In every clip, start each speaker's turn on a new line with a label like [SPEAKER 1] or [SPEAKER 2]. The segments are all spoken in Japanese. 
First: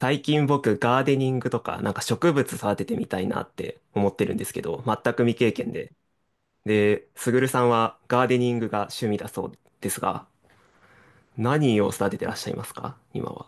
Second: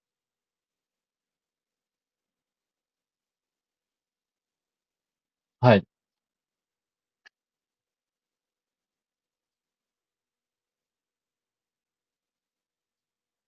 [SPEAKER 1] 最近僕、ガーデニングとか、なんか植物育ててみたいなって思ってるんですけど、全く未経験
[SPEAKER 2] はい、
[SPEAKER 1] で。で、すぐるさんはガーデニングが趣味だそうですが、何を育ててらっしゃいますか今は。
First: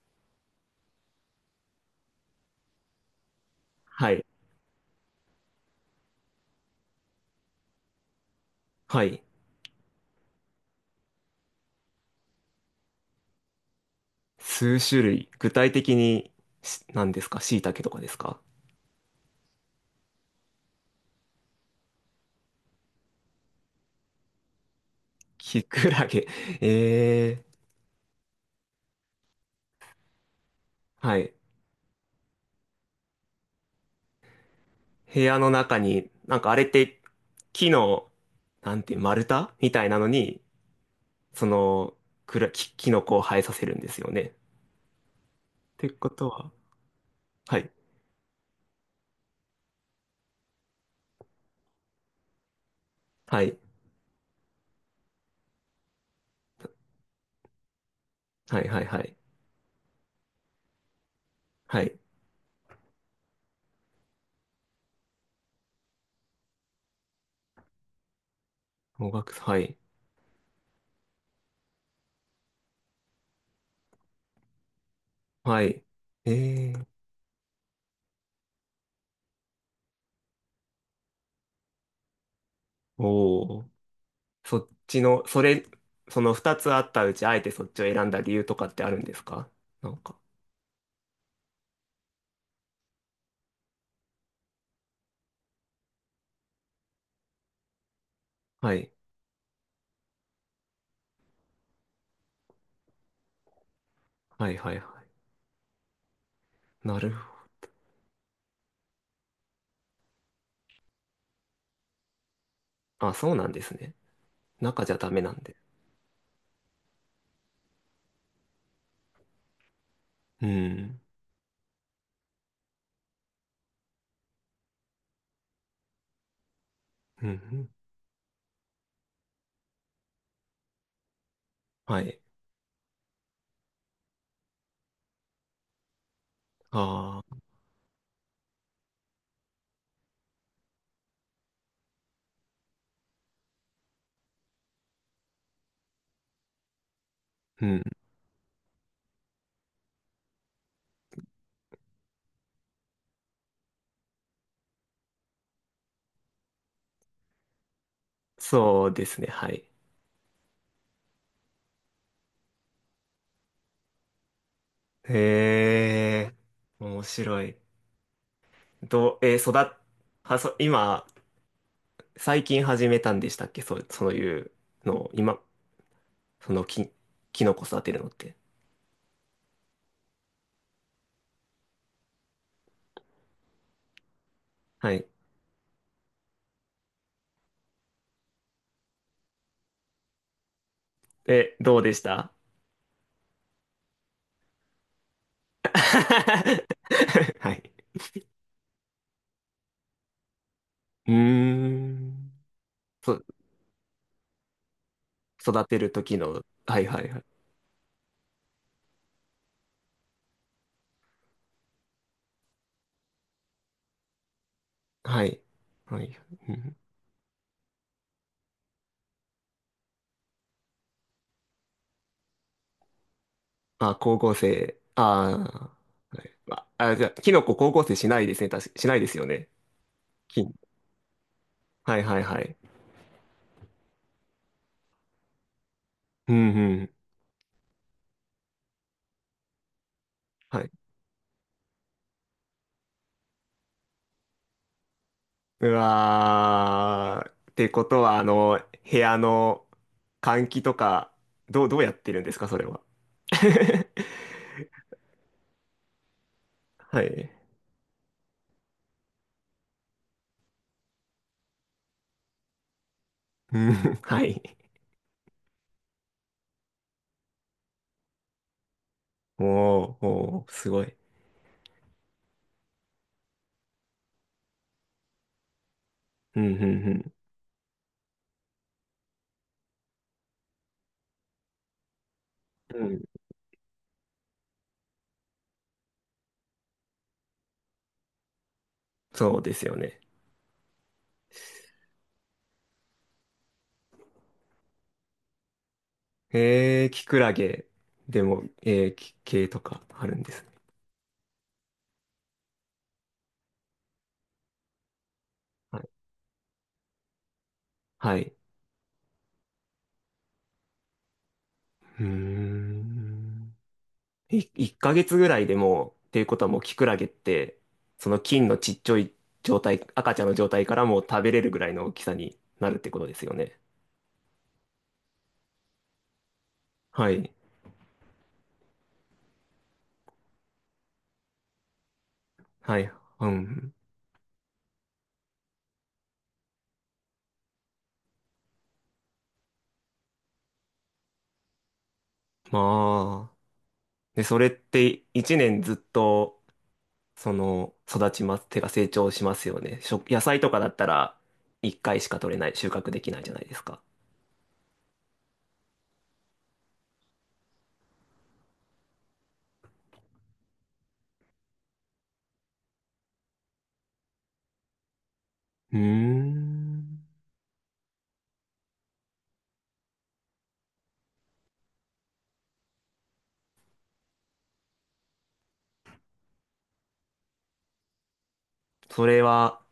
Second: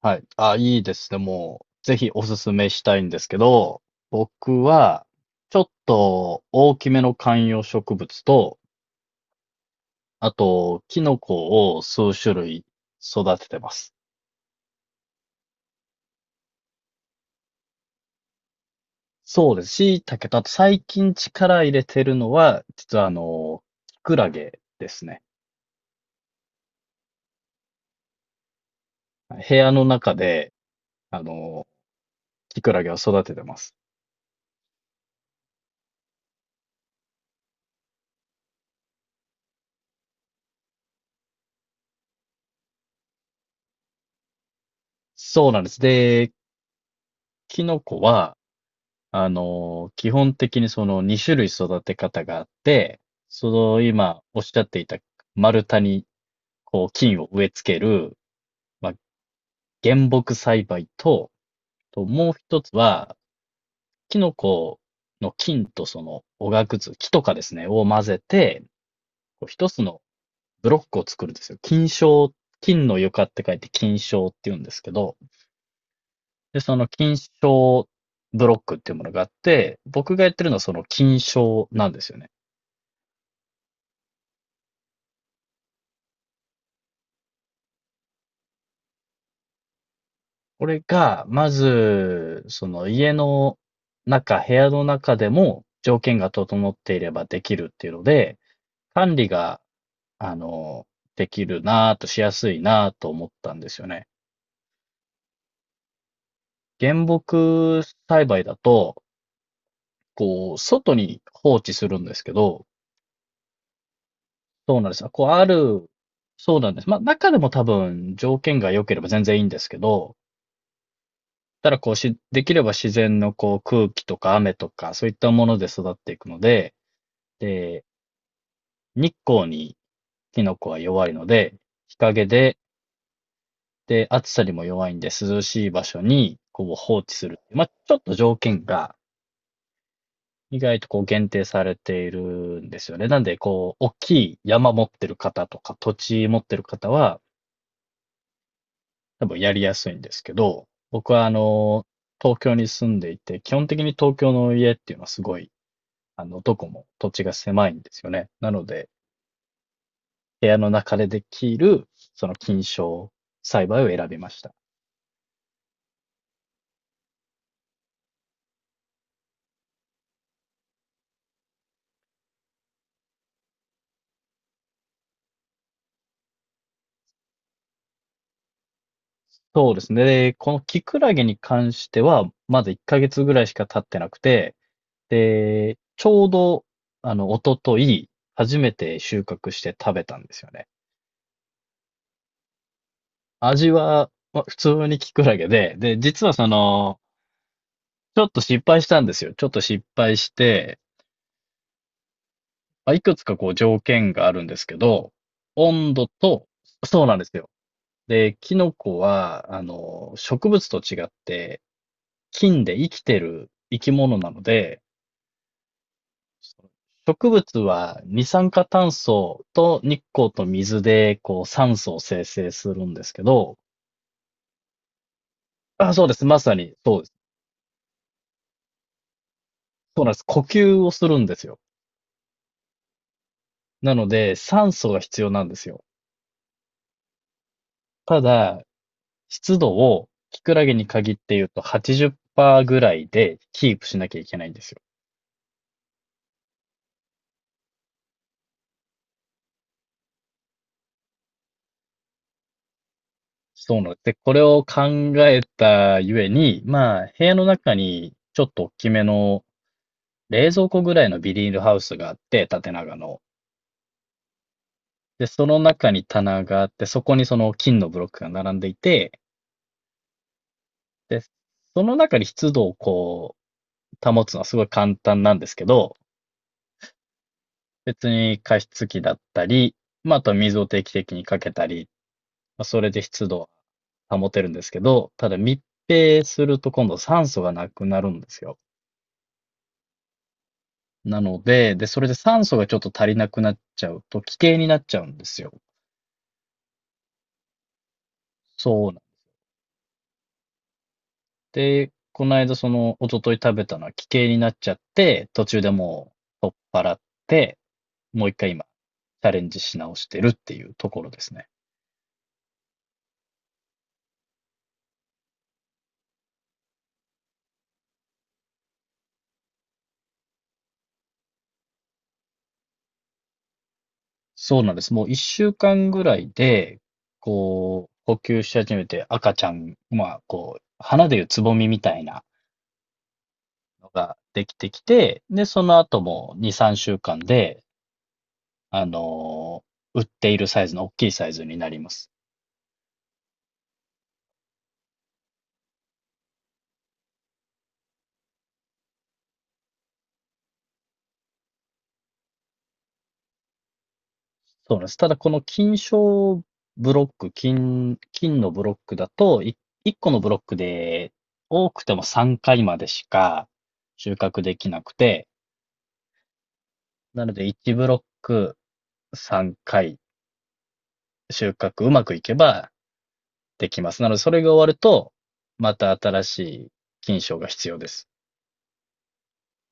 [SPEAKER 2] はい。あ、いいですね。もう、ぜひおすすめしたいんですけど、
[SPEAKER 1] はい。
[SPEAKER 2] 僕は、ちょっと大きめの観葉植物と、
[SPEAKER 1] はい。
[SPEAKER 2] あと、キノコを数種類育ててます。
[SPEAKER 1] 数種類。具体的に何ですか椎茸とかですか？
[SPEAKER 2] そうです。椎茸と、あと最近力入れてるのは、実はキクラゲですね。
[SPEAKER 1] キクラゲ。ええー。
[SPEAKER 2] 部屋の中で、
[SPEAKER 1] は
[SPEAKER 2] あ
[SPEAKER 1] い。
[SPEAKER 2] の、キクラゲを育ててます。
[SPEAKER 1] 部屋の中に、なんかあれって木の、なんて、丸太みたいなのに、その、くら、き、キノコを生えさせるんですよね。
[SPEAKER 2] そうなんです。
[SPEAKER 1] てこと
[SPEAKER 2] で、
[SPEAKER 1] は、は
[SPEAKER 2] キ
[SPEAKER 1] い。
[SPEAKER 2] ノコは、基本的にその2種類育て方があって、
[SPEAKER 1] は
[SPEAKER 2] そ
[SPEAKER 1] い。
[SPEAKER 2] の今おっしゃっていた丸太にこう菌を植え付ける、
[SPEAKER 1] はい、はい、
[SPEAKER 2] まあ、
[SPEAKER 1] はい。
[SPEAKER 2] 原木栽培と、
[SPEAKER 1] はい。
[SPEAKER 2] もう一つは、キノコの菌とそのおがくず、木とかですね、を混ぜて、
[SPEAKER 1] もがく、
[SPEAKER 2] こう
[SPEAKER 1] は
[SPEAKER 2] 一
[SPEAKER 1] い。
[SPEAKER 2] つのブロックを作るんですよ。菌床、菌の床って書いて菌床って言うんですけど、
[SPEAKER 1] はい。
[SPEAKER 2] で、
[SPEAKER 1] え
[SPEAKER 2] そ
[SPEAKER 1] ー、
[SPEAKER 2] の菌床ブロックっていうものがあって、僕がやってるのはその菌床なんですよね。
[SPEAKER 1] おー。そっちの、それ、その二つあったうち、あえてそっちを選んだ理由とかってあるんですか、なんか？
[SPEAKER 2] これが、まず、その家の中、部屋の中でも条件が整っていればできるっていうので、
[SPEAKER 1] はい。
[SPEAKER 2] 管理が、あの、できるなぁと、しやすいなぁと思ったんですよね。
[SPEAKER 1] はい、はい、はい。な
[SPEAKER 2] 原
[SPEAKER 1] るほ
[SPEAKER 2] 木栽培だと、こう、外に放置するんですけど、
[SPEAKER 1] ど。あ、そうなんですね。
[SPEAKER 2] そう
[SPEAKER 1] 中
[SPEAKER 2] なん
[SPEAKER 1] じ
[SPEAKER 2] で
[SPEAKER 1] ゃ
[SPEAKER 2] す
[SPEAKER 1] ダ
[SPEAKER 2] よ。
[SPEAKER 1] メ
[SPEAKER 2] こう、
[SPEAKER 1] なん
[SPEAKER 2] あ
[SPEAKER 1] で。
[SPEAKER 2] る、そうなんです。まあ、中でも多分条件が良ければ全然いいんですけど、
[SPEAKER 1] うん。
[SPEAKER 2] ただこうし、できれば自然のこう空気とか雨とか、そういったもので育っていくので、
[SPEAKER 1] うん。うん。
[SPEAKER 2] で、日光にキノコは弱いので、日
[SPEAKER 1] はい。
[SPEAKER 2] 陰で、で、暑さにも弱いんで、涼しい場所に、こう、放置
[SPEAKER 1] あ
[SPEAKER 2] す
[SPEAKER 1] あ、
[SPEAKER 2] る。まあ、ちょっと条件が、意外とこう、限定されているんですよね。なんで、こう、大きい山持ってる方とか、土地持ってる方は、
[SPEAKER 1] うん。
[SPEAKER 2] 多分やりやすいんですけど、僕は、東京に住んでいて、基本的に東京の家っていうのはすごい、どこも土地が狭いんですよね。なの
[SPEAKER 1] そ
[SPEAKER 2] で、
[SPEAKER 1] うですね、はい。
[SPEAKER 2] 部屋の中でできる、その菌床栽培を選びました。
[SPEAKER 1] へえ、面白い。どう、えー育っ、は、そ、今、最近始めたんでしたっけ？そう、そういうのを、今、そのき、キノコ育てるのって。
[SPEAKER 2] そうですね。で、このキクラゲに関しては、まだ1ヶ月ぐらいしか経ってなくて、
[SPEAKER 1] はい。
[SPEAKER 2] で、ちょうど、一昨と初めて収穫して食べたんですよね。
[SPEAKER 1] え、どうでした？
[SPEAKER 2] 味は、まあ普通にキクラゲで、で、実は
[SPEAKER 1] はい。
[SPEAKER 2] ちょっと失敗したんですよ。ちょっと失敗して、
[SPEAKER 1] うーん。
[SPEAKER 2] まあ、いく
[SPEAKER 1] そ、
[SPEAKER 2] つかこう条件があるんですけど、
[SPEAKER 1] 育てる
[SPEAKER 2] 温度
[SPEAKER 1] 時の、
[SPEAKER 2] と、
[SPEAKER 1] はいは
[SPEAKER 2] そう
[SPEAKER 1] い
[SPEAKER 2] な
[SPEAKER 1] は
[SPEAKER 2] ん
[SPEAKER 1] い。
[SPEAKER 2] ですよ。で、キノコは、植物と違って、菌で生きてる生き物なので、
[SPEAKER 1] はい。はい。うん、
[SPEAKER 2] 植物は二酸化炭素と日光と水で、こう、酸素を生成するんですけど、
[SPEAKER 1] あ、光合成。あ
[SPEAKER 2] あ、そうで
[SPEAKER 1] あ。は
[SPEAKER 2] す。
[SPEAKER 1] い。
[SPEAKER 2] まさ
[SPEAKER 1] あ、
[SPEAKER 2] に、
[SPEAKER 1] あ
[SPEAKER 2] そう
[SPEAKER 1] じ
[SPEAKER 2] で
[SPEAKER 1] ゃあ、
[SPEAKER 2] す。
[SPEAKER 1] キノコ光合成しないですね。確かしないですよね。
[SPEAKER 2] そうなんです。呼
[SPEAKER 1] き、
[SPEAKER 2] 吸をするんですよ。
[SPEAKER 1] はいはいはい。
[SPEAKER 2] なので、酸素が必要なんですよ。
[SPEAKER 1] うんうん。
[SPEAKER 2] ただ、湿度を、キク
[SPEAKER 1] は
[SPEAKER 2] ラ
[SPEAKER 1] い。
[SPEAKER 2] ゲに限って言うと80%ぐらいでキープしなきゃいけないんですよ。
[SPEAKER 1] うわー。ってことは、部屋の換気とか、どうやってるんですか、それは。
[SPEAKER 2] そう なんです。で、これを考えたゆえに、
[SPEAKER 1] は
[SPEAKER 2] まあ、部
[SPEAKER 1] い。
[SPEAKER 2] 屋の中にちょっと大きめの冷蔵庫ぐらいのビニールハウスがあって、縦長の。
[SPEAKER 1] うん、はい。
[SPEAKER 2] で、その中に棚があって、そこにその金のブロックが並んでいて、
[SPEAKER 1] おー、おー、すごい。
[SPEAKER 2] で、その中に湿度をこう、保つのはすごい簡単なんですけど、
[SPEAKER 1] うん、うん、
[SPEAKER 2] 別に加湿器だったり、まあ、あとは水を定期的にかけたり、まあ、そ
[SPEAKER 1] うん。
[SPEAKER 2] れ
[SPEAKER 1] うん。
[SPEAKER 2] で湿度を保てるんですけど、ただ密閉すると今度酸素がなくなるんですよ。
[SPEAKER 1] そうですよね。
[SPEAKER 2] なので、で、それで酸素がちょっと足りなくなっちゃうと、奇形になっちゃうんですよ。
[SPEAKER 1] えー、キクラゲでも、
[SPEAKER 2] そうなん。
[SPEAKER 1] き系とかあるんですね。
[SPEAKER 2] で、この間一昨日食べたのは奇形になっちゃって、途中で
[SPEAKER 1] はい。
[SPEAKER 2] もう取っ払って、
[SPEAKER 1] は
[SPEAKER 2] もう
[SPEAKER 1] い。
[SPEAKER 2] 一回今、チャレンジし直してるっていうところですね。
[SPEAKER 1] うーん。1ヶ月ぐらいでもう、っていうことはもうキクラゲって、その菌のちっちゃい状態、赤ちゃんの状態からもう食べれるぐらいの大きさになるってことですよね。
[SPEAKER 2] そうなんです。もう一週間ぐらいで、
[SPEAKER 1] はい。
[SPEAKER 2] こう、呼吸し始めて赤ちゃん、まあ、こう、花でいうつぼみみたいな
[SPEAKER 1] はい。うん。
[SPEAKER 2] のができてきて、で、その後も2、3週間で、あの、売っているサイズの大きいサイズになります。
[SPEAKER 1] まあ。で、それって1年ずっと、育ちます。手が成長しますよね。食野菜とかだったら、1回しか取れない、収穫できないじゃないですか。
[SPEAKER 2] そうなんです。ただこの金賞ブロック、金のブロックだと、1個のブロックで多くても3回までしか収穫できなくて、
[SPEAKER 1] うーん。
[SPEAKER 2] なので1ブロック3回収穫うまくいけばできます。なのでそれが終わると、また新しい金賞が必要です。
[SPEAKER 1] それは、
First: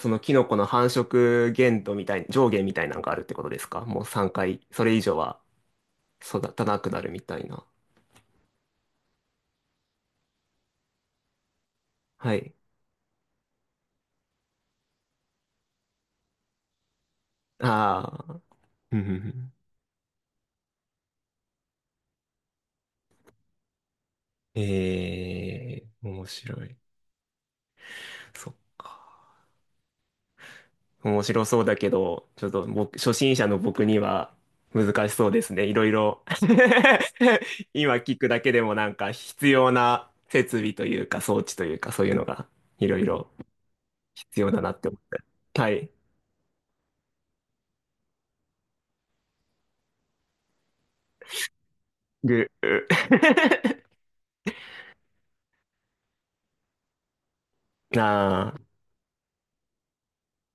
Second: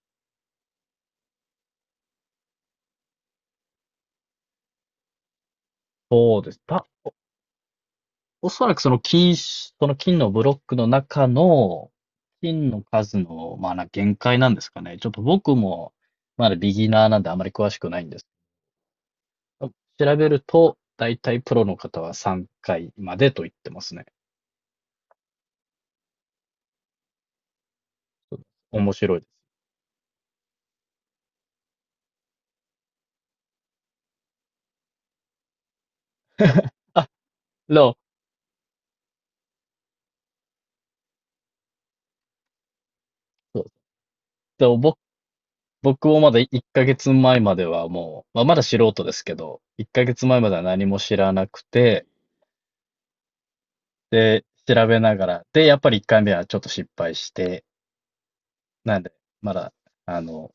[SPEAKER 1] そのキノコの繁殖限度みたい、上限みたいなのがあるってことですか、もう3回、それ以上は
[SPEAKER 2] そうで
[SPEAKER 1] 育
[SPEAKER 2] す。
[SPEAKER 1] たなくなるみたいな。
[SPEAKER 2] おそらくそのその金のブロックの中の
[SPEAKER 1] はい。
[SPEAKER 2] 金の数の、まあな、限界なんですかね。ちょっと僕もまだビギナーなんであまり詳しくないんです
[SPEAKER 1] ああ。うんうんうん。
[SPEAKER 2] けど。調べると、だいたいプロの方は3回までと言ってますね。
[SPEAKER 1] えー、面白い。そっ
[SPEAKER 2] 面白いで
[SPEAKER 1] か。
[SPEAKER 2] す。
[SPEAKER 1] 面白そうだけど、ちょっと僕、初心者の僕には難しそうですね。いろいろ。
[SPEAKER 2] で
[SPEAKER 1] 今
[SPEAKER 2] も、
[SPEAKER 1] 聞くだけでもなんか必要な設備というか装置というかそういうのがいろいろ
[SPEAKER 2] そう
[SPEAKER 1] 必要だ
[SPEAKER 2] で
[SPEAKER 1] な
[SPEAKER 2] も
[SPEAKER 1] って思
[SPEAKER 2] 僕、
[SPEAKER 1] って。はい。
[SPEAKER 2] 僕もまだ1ヶ月前まではもう、まあ、まだ素人ですけど、1ヶ月前までは何も知らなくて、
[SPEAKER 1] ぐ、う
[SPEAKER 2] で、調べながら、で、やっぱり1回目はちょっと失敗して、
[SPEAKER 1] あ
[SPEAKER 2] なんで、まだ、あの、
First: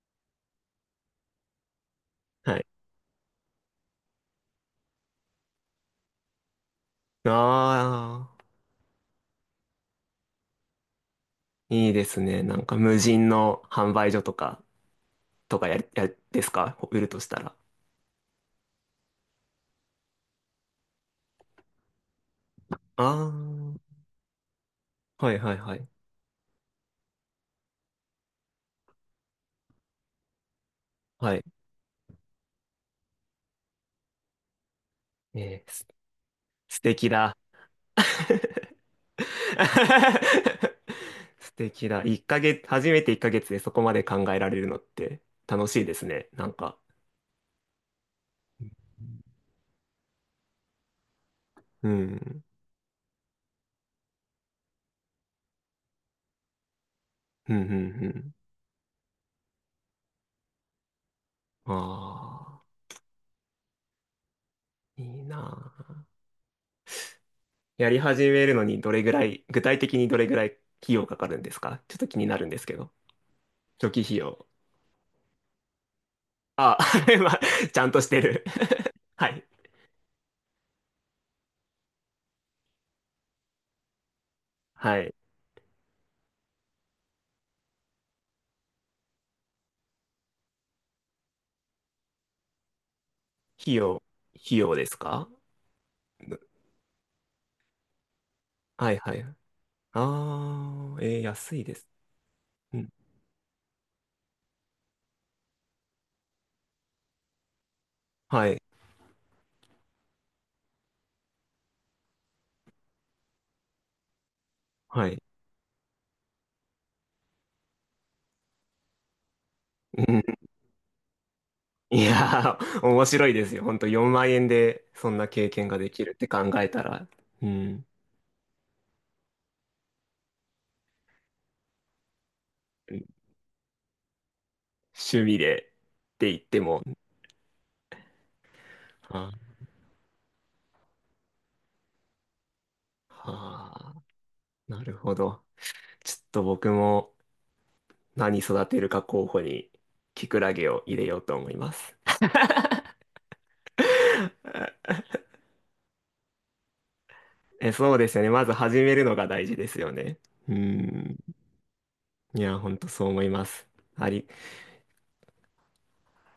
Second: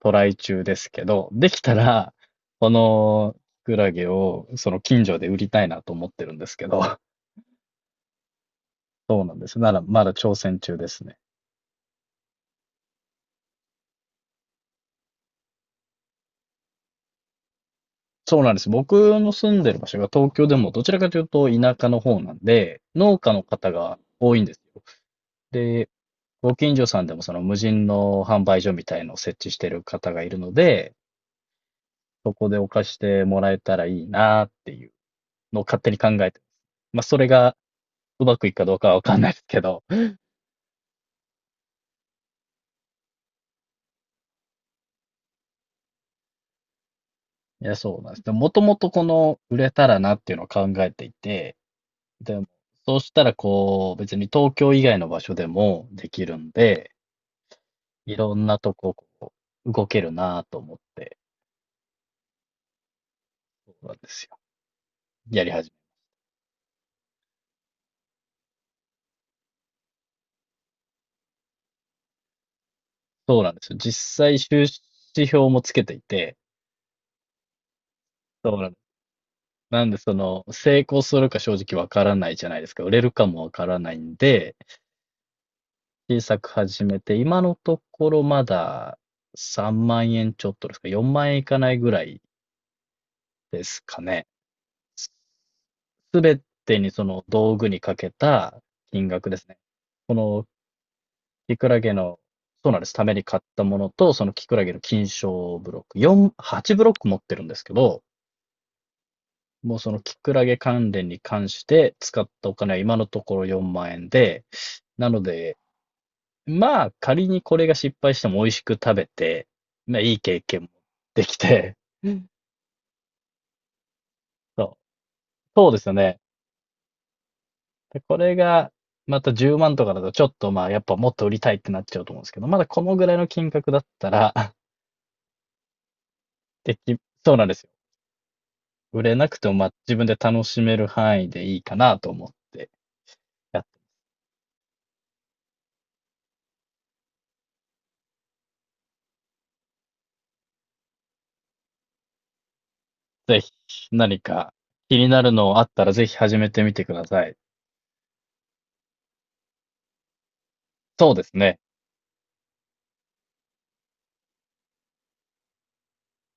[SPEAKER 2] トライ中ですけど、できたら、
[SPEAKER 1] あ、は
[SPEAKER 2] こ
[SPEAKER 1] い。
[SPEAKER 2] のキクラゲをその近所で売りたいなと思ってるんですけど、
[SPEAKER 1] ああ、
[SPEAKER 2] そうなんです。なら、まだ挑戦中ですね。
[SPEAKER 1] いいですね。なんか無人の販売所とか、とかや、や、ですか売るとしたら。
[SPEAKER 2] そうなんです。僕の住んでる場所が東京でもどちらかというと田舎の方なんで、農家の方
[SPEAKER 1] あ
[SPEAKER 2] が多いんですよ。
[SPEAKER 1] あ、はいはいはい。
[SPEAKER 2] で、ご近所さんでもその無人の販売所みたいのを設置してる方がいるので、
[SPEAKER 1] はい。
[SPEAKER 2] そこでお貸してもらえたらいいなっていうの
[SPEAKER 1] え
[SPEAKER 2] を
[SPEAKER 1] ー、
[SPEAKER 2] 勝手に考えてます。
[SPEAKER 1] 素
[SPEAKER 2] まあ、
[SPEAKER 1] 敵
[SPEAKER 2] それ
[SPEAKER 1] だ。
[SPEAKER 2] がうまくいくかどうかはわかんないですけど、
[SPEAKER 1] 素敵だ。一ヶ月、初めて1ヶ月でそこまで考えられるのって楽しいですね。なんか。
[SPEAKER 2] いや、そうなんです。でも、もともとこの、売れたらなっていうのを考えていて、
[SPEAKER 1] う
[SPEAKER 2] で
[SPEAKER 1] ん。
[SPEAKER 2] も、そうしたら、こう、別に東京以外の場所でもできるんで、
[SPEAKER 1] うんう
[SPEAKER 2] い
[SPEAKER 1] ん
[SPEAKER 2] ろんなとこ、こう、動けるなと思って、
[SPEAKER 1] うん。ああ、
[SPEAKER 2] そうなんですよ。
[SPEAKER 1] いい
[SPEAKER 2] やり始
[SPEAKER 1] な。
[SPEAKER 2] め。
[SPEAKER 1] やり始めるのにどれぐらい、具体的にどれぐらい費用かかるんですか、ちょっと気になるんですけど。
[SPEAKER 2] そうなんですよ。
[SPEAKER 1] 初期
[SPEAKER 2] 実
[SPEAKER 1] 費
[SPEAKER 2] 際、
[SPEAKER 1] 用。
[SPEAKER 2] 収支表もつけていて、
[SPEAKER 1] あ、まあ、ちゃんとしてる。
[SPEAKER 2] そうなんです。
[SPEAKER 1] はい。
[SPEAKER 2] なんで、その、成功するか正直わからないじゃないですか。売れるかもわからないんで、
[SPEAKER 1] はい。
[SPEAKER 2] 小さく始めて、今のところまだ3万円ちょっとですか、4万円いかないぐらいで
[SPEAKER 1] 費
[SPEAKER 2] すか
[SPEAKER 1] 用、
[SPEAKER 2] ね。
[SPEAKER 1] 費用ですか？
[SPEAKER 2] すべてにその道具にかけた
[SPEAKER 1] はい
[SPEAKER 2] 金
[SPEAKER 1] はい。
[SPEAKER 2] 額ですね。この
[SPEAKER 1] あー、えー、
[SPEAKER 2] キ
[SPEAKER 1] 安い
[SPEAKER 2] ク
[SPEAKER 1] で
[SPEAKER 2] ラ
[SPEAKER 1] す。
[SPEAKER 2] ゲの、そう
[SPEAKER 1] う
[SPEAKER 2] なんで
[SPEAKER 1] ん。
[SPEAKER 2] す。ために買ったものと、そのキクラゲの金賞ブロック、4、8ブロック持ってるんですけど、
[SPEAKER 1] はい。
[SPEAKER 2] もうそのキクラゲ関連に関して使ったお金は今のところ4万円で、
[SPEAKER 1] は
[SPEAKER 2] な
[SPEAKER 1] い。
[SPEAKER 2] ので、まあ仮にこれが失敗しても美味しく食べて、まあ
[SPEAKER 1] う
[SPEAKER 2] いい
[SPEAKER 1] ん。
[SPEAKER 2] 経験もできて、
[SPEAKER 1] いやー、面白いですよ。ほんと4万円
[SPEAKER 2] そう、
[SPEAKER 1] でそんな経験
[SPEAKER 2] そう
[SPEAKER 1] が
[SPEAKER 2] です
[SPEAKER 1] で
[SPEAKER 2] よ
[SPEAKER 1] きるっ
[SPEAKER 2] ね。
[SPEAKER 1] て考えたら。うん。
[SPEAKER 2] で、これが、また10万とかだと、ちょっとまあ、やっぱもっと売りたいってなっちゃうと思うんですけど、まだこ
[SPEAKER 1] う
[SPEAKER 2] の
[SPEAKER 1] ん。
[SPEAKER 2] ぐらいの金額だったら、
[SPEAKER 1] 趣味でって言って
[SPEAKER 2] で
[SPEAKER 1] も。
[SPEAKER 2] き、そうなんですよ。売れな
[SPEAKER 1] は
[SPEAKER 2] くても、まあ、自分で楽しめる範囲でいいかなと思って
[SPEAKER 1] あ、
[SPEAKER 2] やっ
[SPEAKER 1] はあ。なるほど。ちょっと僕も何育てるか候補にキクラゲを入れようと思います。
[SPEAKER 2] て、ぜひ、何か 気になるのあったら、ぜひ始めてみてください。
[SPEAKER 1] え、そうですよね。まず始めるのが大事ですよね。う
[SPEAKER 2] そう
[SPEAKER 1] ん。
[SPEAKER 2] ですね。
[SPEAKER 1] いや、ほんとそう思います。あり、